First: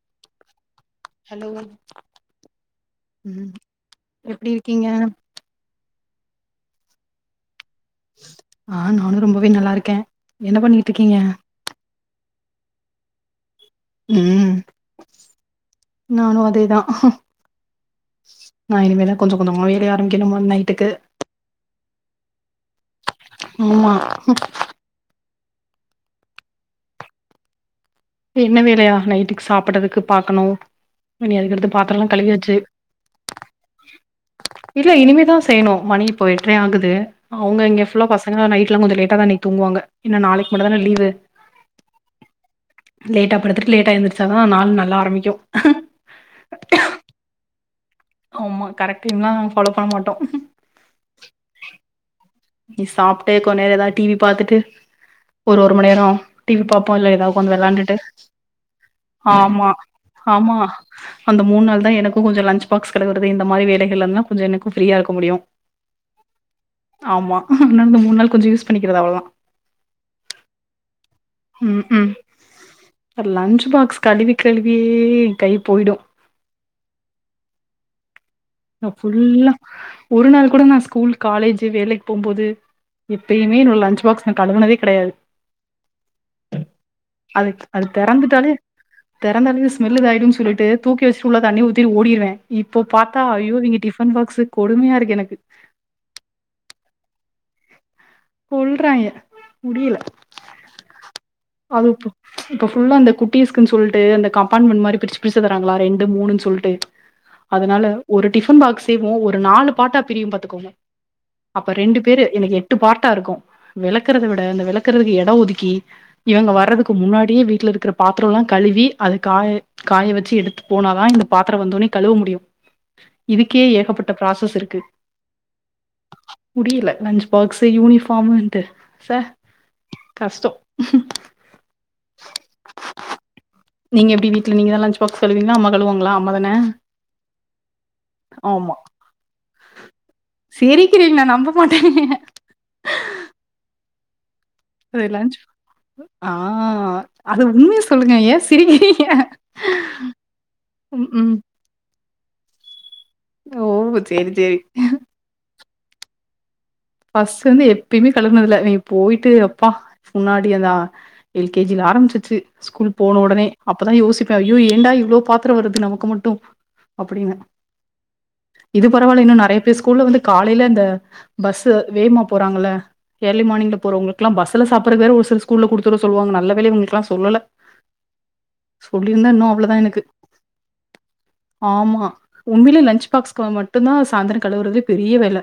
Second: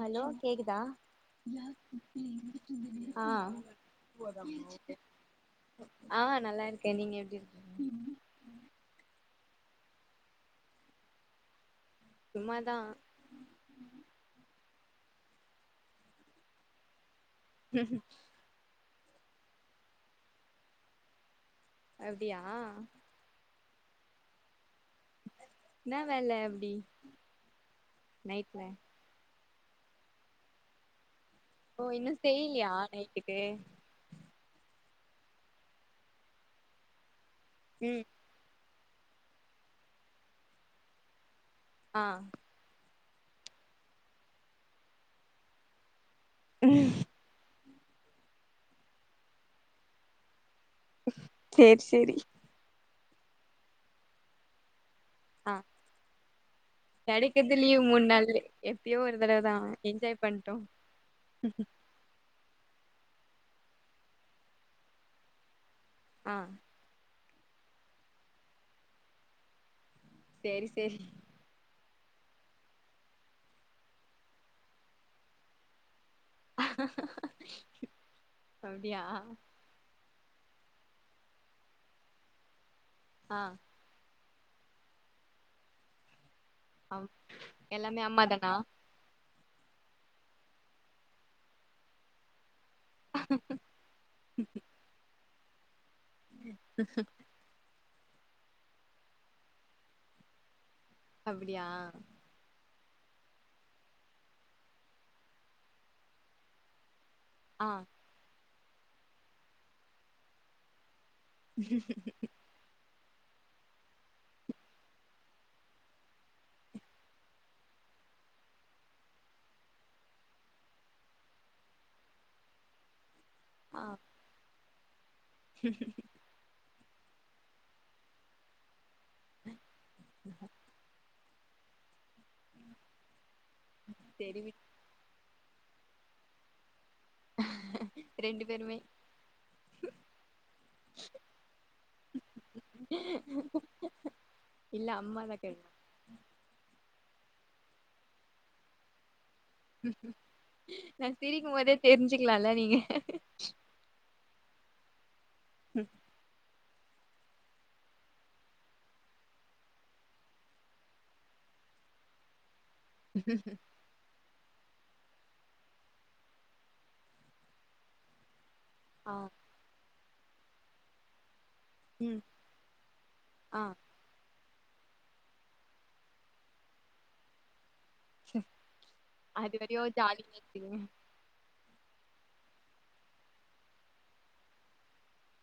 Hello கேக்குதா hello ஆ ம் எப்டி இருக்கீங்க ஆ நல்லா இருக்கே நீங்க எப்டி இருக் ஆ நானு ரொம்பவே நல்லாருக்கே என்ன பண்ணிட்டுருக்கீங்க சும்மாதா ம் நானு அதே தா ம் நா இனிமேதா கொஞ்ச கொஞ்சமா வேலய ஆரம்பிக்கனு மேம் நைட்டுக்கு அப்டியா ஆமா என்னா வேல அப்டி என்ன நைட்ல வேலயா நைட்டுக்கு சாப்படறதுக்கு பாக்கணு இனி அதுக்கடுத்து ஓ பாத்தரலா இன்னு கழுவியாச்சி செய்லியா நைட்டுக்கு இல்ல இனிமே தா செய்யனும் மணி இப்ப எட்றயாகுது அவுங்க இங்க ம் ஃபுல்லா பசங் அதனால நைட்லா கொஞ்ச லேட்ட தா இன்னிக்கு தூங்கு வாங்க ஏனா நாளைக்கு மட்டுதான லீவு ஆ லேட்டா படுத்துட்டு லேட்டா எழுந்திருச்சா தா நாள் நல்லா ஆரம்பிக்கு ம் ஆமா கரட் டைம்லா நாங்க ஃபாலோ மாட்டோம் சேரி சேரி நீ சாப்ட்டு கொஞ் நேர எதா டிவி பாத்துட்டு ஆ ஒரு ஒரு மணி நேரம் டிவி பாப்போம் இல்ல எதாவ் உக்காந்து கெடைக்கறது லீவ் வெளாண்டுட்டு மூணு நாளு எப்பயோ ஒரு தடவதா ஆமா என்ஜாய் பண்ட்டோ ஆமா அந்த மூணு நாள்தா எனக்கும் கொஞ்சம் லன்ச் பாக்ஸ் கழுவறது இந்த மாரி வேலைகள் இருந்துலா கொஞ்சம் எனக்கும் ஃபிரியா இருக்க முடியும் ஆ ஆமா இன்னு இந்த மூண் நாள் கொஞ்சம் யூஸ் பண்ணிக்கிறது அவ்ளோதா செரி செரி ம் க்கு லன்ச் பாக்ஸ் கழுவி கழுவியே கை போயிடும் அஹ அஹ நான் ஃபுல்லா ஒரு நாள் கூட நா ஸ்கூல் காலேஜி வேலைக்கு போம்போது ஆ இப்பயுமே என்னோட ல்ன்ச் பாக்ஸ் நா கழுவனதே கெடையாது அம் அது அது எல்லாமே அம்மா தெறந்துட்டாலே தானா தெறந்தாலே ஸ்மெல் இதாயிடும் சொல்லிட்டு தூக்கி வச்சிட்டு உள்ள தண்ணி ஊத்திட்டு ஓடிருவன் இப்போ பாத் தா ஐயோ இவங்க டிஃபன் பாக்ஸ் கொடுமையா இருக்கு எனக்கு உம் உம் கொல்றாங்கே முடியல அப்டியா அதும் இப்போ இப்ப ஃபுல்லா அந்த குட்டீஸ்குன் சொல்ட்டு அந்த கம்பாண்ட்மன் மாரி பிரிச்சி பிரிச்சி தராங்களா ரெண்டு மூணுன் சொல்ட்டு [inaudible] [inaudible] அதனால ஒரு டிஃபன் பாக்ஸயமு ஒரு நாலு பாட்டா பிரியும் பாத்துக்கோங்க அப்ப ரெண்டு பேரு எனக்கு எ ட்டு பார்ட்டா இருக்கும் வெளக்கறத இந்த வெளக்கறதுக்கு எடம் ஒதுக்கி இவங்க வறதுக்கு முன்னாடி வீட்ல இருக்கற பாத்திரலாம் கழுவி அது காய காய வச்சி எடுத்து போனாதா இந்த பாத்திரம் வந்த ஒன்னே கழுவ முடியும் இதுக்கே ஏகப்பட்ட பிராசஸ் இருக்கு உம் உம் ம் முடியில லன்ச்சி பாக்ஸ்ஸு யூனிபார்முன்ட்டு ச கஷ்டம் உம் உம் நீங்க எப்டி வீட்ல நீங்க தா லன்ச் பாக்ஸ் கழுவீங்கள அம்மா கழுவாங்களா அம்மா தான ரெண்டு ஆமா. பேருமே சிரிக்கிறீங்க நா நம்ப மாட்டே [inaudible] இல்ல அது லன்ச் அம்மாதா கேட்டே ஆ அது உண்மைய சொல்லுங்க ஏ சிரிகிரிங்க நா சிரிக்கும்பதே தெரிஞ்சுக்கலால நீங்க ஓ செரி செரி உம் ஃபஸ்லேந்து எப்பேய்மே கலர்னது இல்ல நீ போயிட்டு எப்பா முன்னாடி அந்தா எல கேஜி ஆரம்மிச்சிச்சு ஸ்கூல் போன ஒடனே அப் அப்பதா யோசிப்ப ஐயோ ஏண்டா இவ்ளோ பாத்தர வருது நமக்கு மட்டு அப்டின்னு இது ஆ பரவால்ல இன்னு நறைய பேர் ஸ்கூல்ல வந்து காலைல இந்த பஸ் சு ம் வேமா போறாங்கள எர்லி ஆ மார்னிங்ல போறவங் க்லா பஸ்சுல சாப்பறக் ஒரு சில ஸ்கூல்ல குடுத்துட சொல்லுவாங்க நல்ல வேல இவங்களுக்கலா சொல்ல சொல்லி இருந்தா இன்னு அது அவ்ளோதா வரையு எனக்கு ஜாலியா இருந்துக்குங்க ஆமா உண்மலே லஞச் பாக்ஸ்குள்ள மட்டு தா சாயந்தர கலவுரதுலயே பெரிய வேல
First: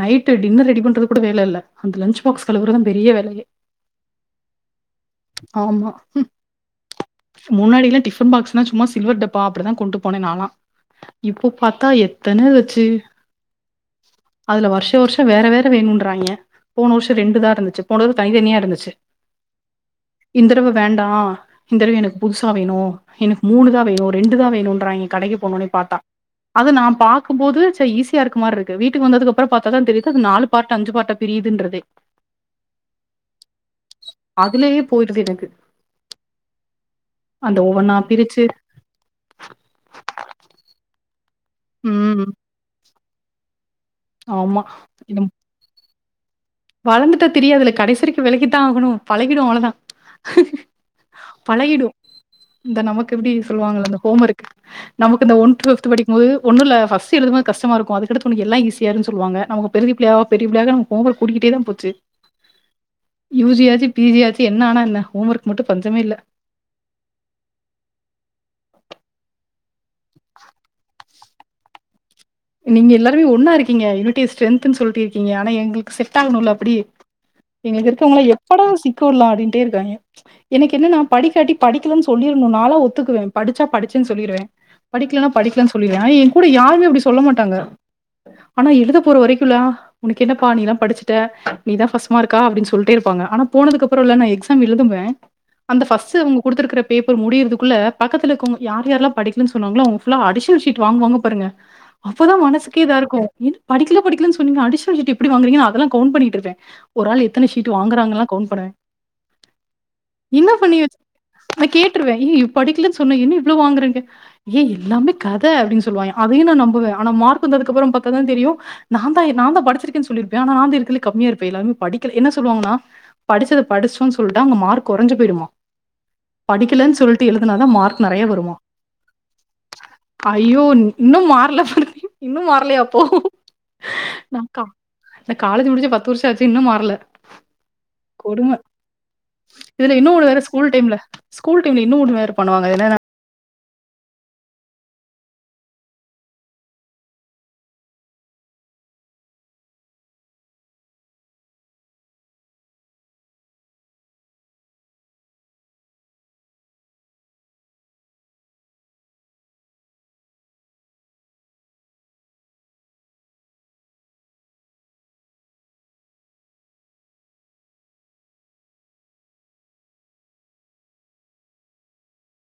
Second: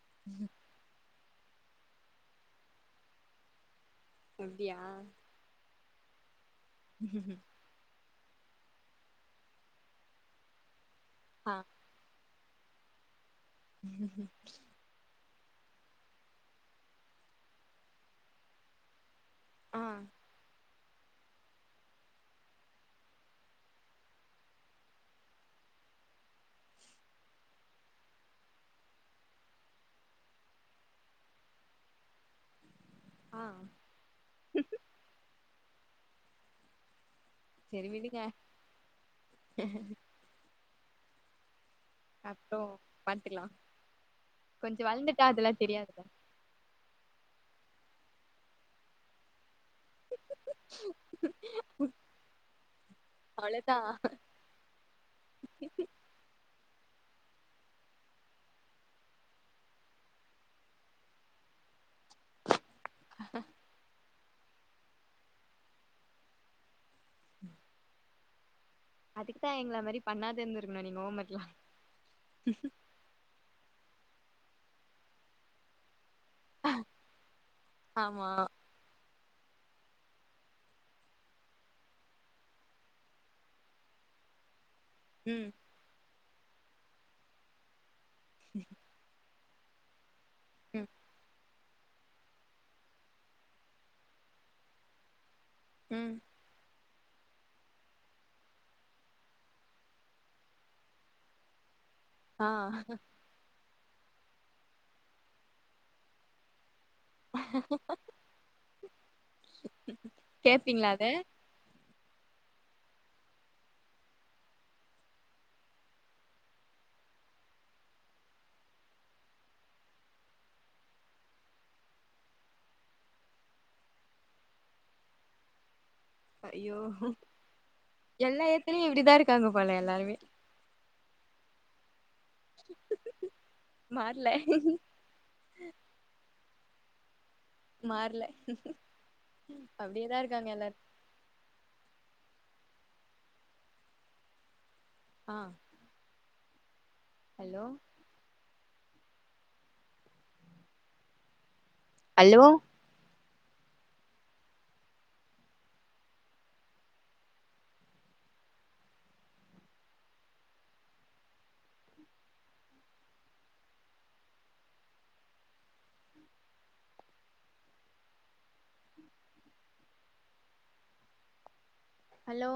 நை ட்டு டின்னர் ரெடி பண்றது கூட வேல இல்ல அந்த லஞச் பாக்ஸ் கலவுற தா பெரிய வேலயே அப்டியா ஆமா [inaudible] முன்னாடில்லா டிஃபன் பாக்ஸ்னா சும்மா சில்வர்டப்பா அப்டிதா கொண்டு போனே நாலா இப்ப ஆ பாத்தா தனேதச்சி அதுல வர்ஷ் வேற வேற வேணுன்றாங்க போன வருஷோ ரெண்டுதா இருந்துச்சு போனது தனித்தனியா இருந்துச்சு ஆ இந்தடவ வேண்டா இந்தடவு எனக்கு புதுசா வேணு எனக்கு மூணுதா வேணு ரெண்டு தா வேணுன்றாய்ங்க கடைக்கு போனேனே பாத்தா அது நா பாக்கும்போது ச ஈசியா இருக்கற மாரி இருக்கு வீட்டுக்கு வந்ததுகப்பறம் பாத்தாதா தெரி தது நாலு பார்ட்டு அஞ்சு பார்ட்டா பிரியிதின்றதே ஆ அதுலேயே போய்ருது எனக்கு அந்த சேரி ஒவ்வொன்னா விடுங்க பிரிச்சு ம் அப்றோ பாத்துக்லா ஆமா கொஞ்ச வளந்துட்டா அதெல்லா தெரியாதுல வளந்துட்டா தெரியாதுல்ல கடைசி வரைக்கு விலகிதா ஆகணு பழகிடு அவ்ளோதா பழகிடு இந்த நமக்கு எப்டி அவ்ளோதா சொல்லுவாங்கள இந்த ஹோம் ஒர்க்கு நமக்கு இந்த ஒண் ஃப்த் படிக்கும் போது ஒண்ணுல்ல ஃபஸ்ட் எழுதும் போது கஷ்டமா இருக்கு அதுக்கடுத்து உனக்கு எல்லா ஈசியாரு சொல்லுவாங்க நமக்கு பெரிய பிள்ளையா ஆவ பெரிய பிள்ளையா ஆக [unintelligible] ஹோமர்க் கூடிக்கிட்டே தா போச்சு யுஜி ஆச்சு பிஜி ஆச் என்ன ஆனா என்ன ஹோம் ஒர்க் மட்டு பஞ்சமே இல்ல உம் அதுக்குதா எங்கள மாரி பண்ணாதுதிர்ந்கனு னனி ஹோமர்க்லா இங்க எல்லாருமே ஒன்னா இருக்கிங்க யூனிட்டி ஸ்ரென்த்ன் சொல்லிட்டு இருக்கீங்க ஆனா எங்ளுக் செட் ஆகணுல்ல அப்டி எங்களுக்கு இருக்கவங்களா ஆமா எப்படா சிக்க வுட்லா அப்டின்ட்டே இருக்காங்க எனக் என்னனா படிக்காட்டி படிக்கலன் சொல்லிருனு நாளா ஒத்துக்குவே படிச்சா படிச்சுன் சொல்லிருவே படிக்கலனா ம் படிக்கலன் சொல்லிருவ ஆனா ஏன் கூட யாருமே அப்டி சொல்ல மாட்டாங்க ஆனா எழுத போற வரைக் குலா உனக்கு என்னப்பா நீ எல்லா ம் படிச்சிட்ட நீ தா ஃபஸ்ட் மார்க்கா அப்டி சொல்ட்டே இருப்பாங்க ஆனா போனதுக்கப்றோல்ல எக்ஸாம் எழுதுவ அந்த ம் ஃபஸ்ட்டு குடுத்துர்க்கற பேப்பர் முடியிற்துக்குள்ள பக்கத்துல்ல இருகவுங்க யார் யாரல்லா படிக்கலன் சொன்னாங்ளோ அவுங்க ஃபுல்லா அடிஷல் ஷீட் வாங்குவங்க பாருங்க அப்பதா ஆ மனசக்கே இதாருக்கு என்ன படிக்கல பக்கலன் சொன்னீங்க அடிஷ்னல் ஷீட்டு வாங்குறங்கன்னா அதால்லா கவுண்ட் பண்ணிட்டுருப்பே ஒரு ஆள் எத்தன ஷிட்டு வாங்குறாங்கல்லா கவுண்ட் பண்ணுவ என்ன பண்ணி கேப்பீங்களா வச் அத நா கேட்டுருவே ஏய் படிக்கலன் சொன்ன என்ன இவ்ளோ வாங்றிங்க ஏ எல்லாமே கத அப்டின் சொல்லுவாய்ங்க அதையு நா நம்புவ ஆனா மார்க் வந்ததுக்கப்பறம் பாத்தா தா தெரியு நா தா எ நாந்தா படிச்சிருக்கேன் சொல்லிருப்பே ஆனா நா வந்து இருக்கலே கம்மியா இருப்பே எல்லாரு படிக்கல என்ன சொல்லுவாங்கனா என்னல்லுவாங்கன்னா படிச்சது படிச்சோன் சொல்ட்டா அங்க மார்க் கொறஞ்சு போயிடுமா ஐயோ படிக்கலன் சொல்ட்டு எழுதுனா தா மார்க் நறைய எல்லா வருமா எடத்துலயு இப்டிதா இருக்காங்க போல எல்லாருமே அ ஐயோ இன் இன்னு மாறல இன்னு மாறலையா அப்போ மாறல நா கா இந்த காலஜ் முடிச்சு பத்து வருஷ ஆச்சு இன்னும் மாறல மாறல கொடும இதுல இன்னு அப்டியேதா ஒன்னு வேற இருக்காங்க ஸ்கூல் எல்லாரு டைம்ல ஸ்கூல் டைம்ல இன்னு ஒன்னு வேற பண்ணுவாங்க என்னனா ஆ அலோ அலோ [unintelligible] ஹலோ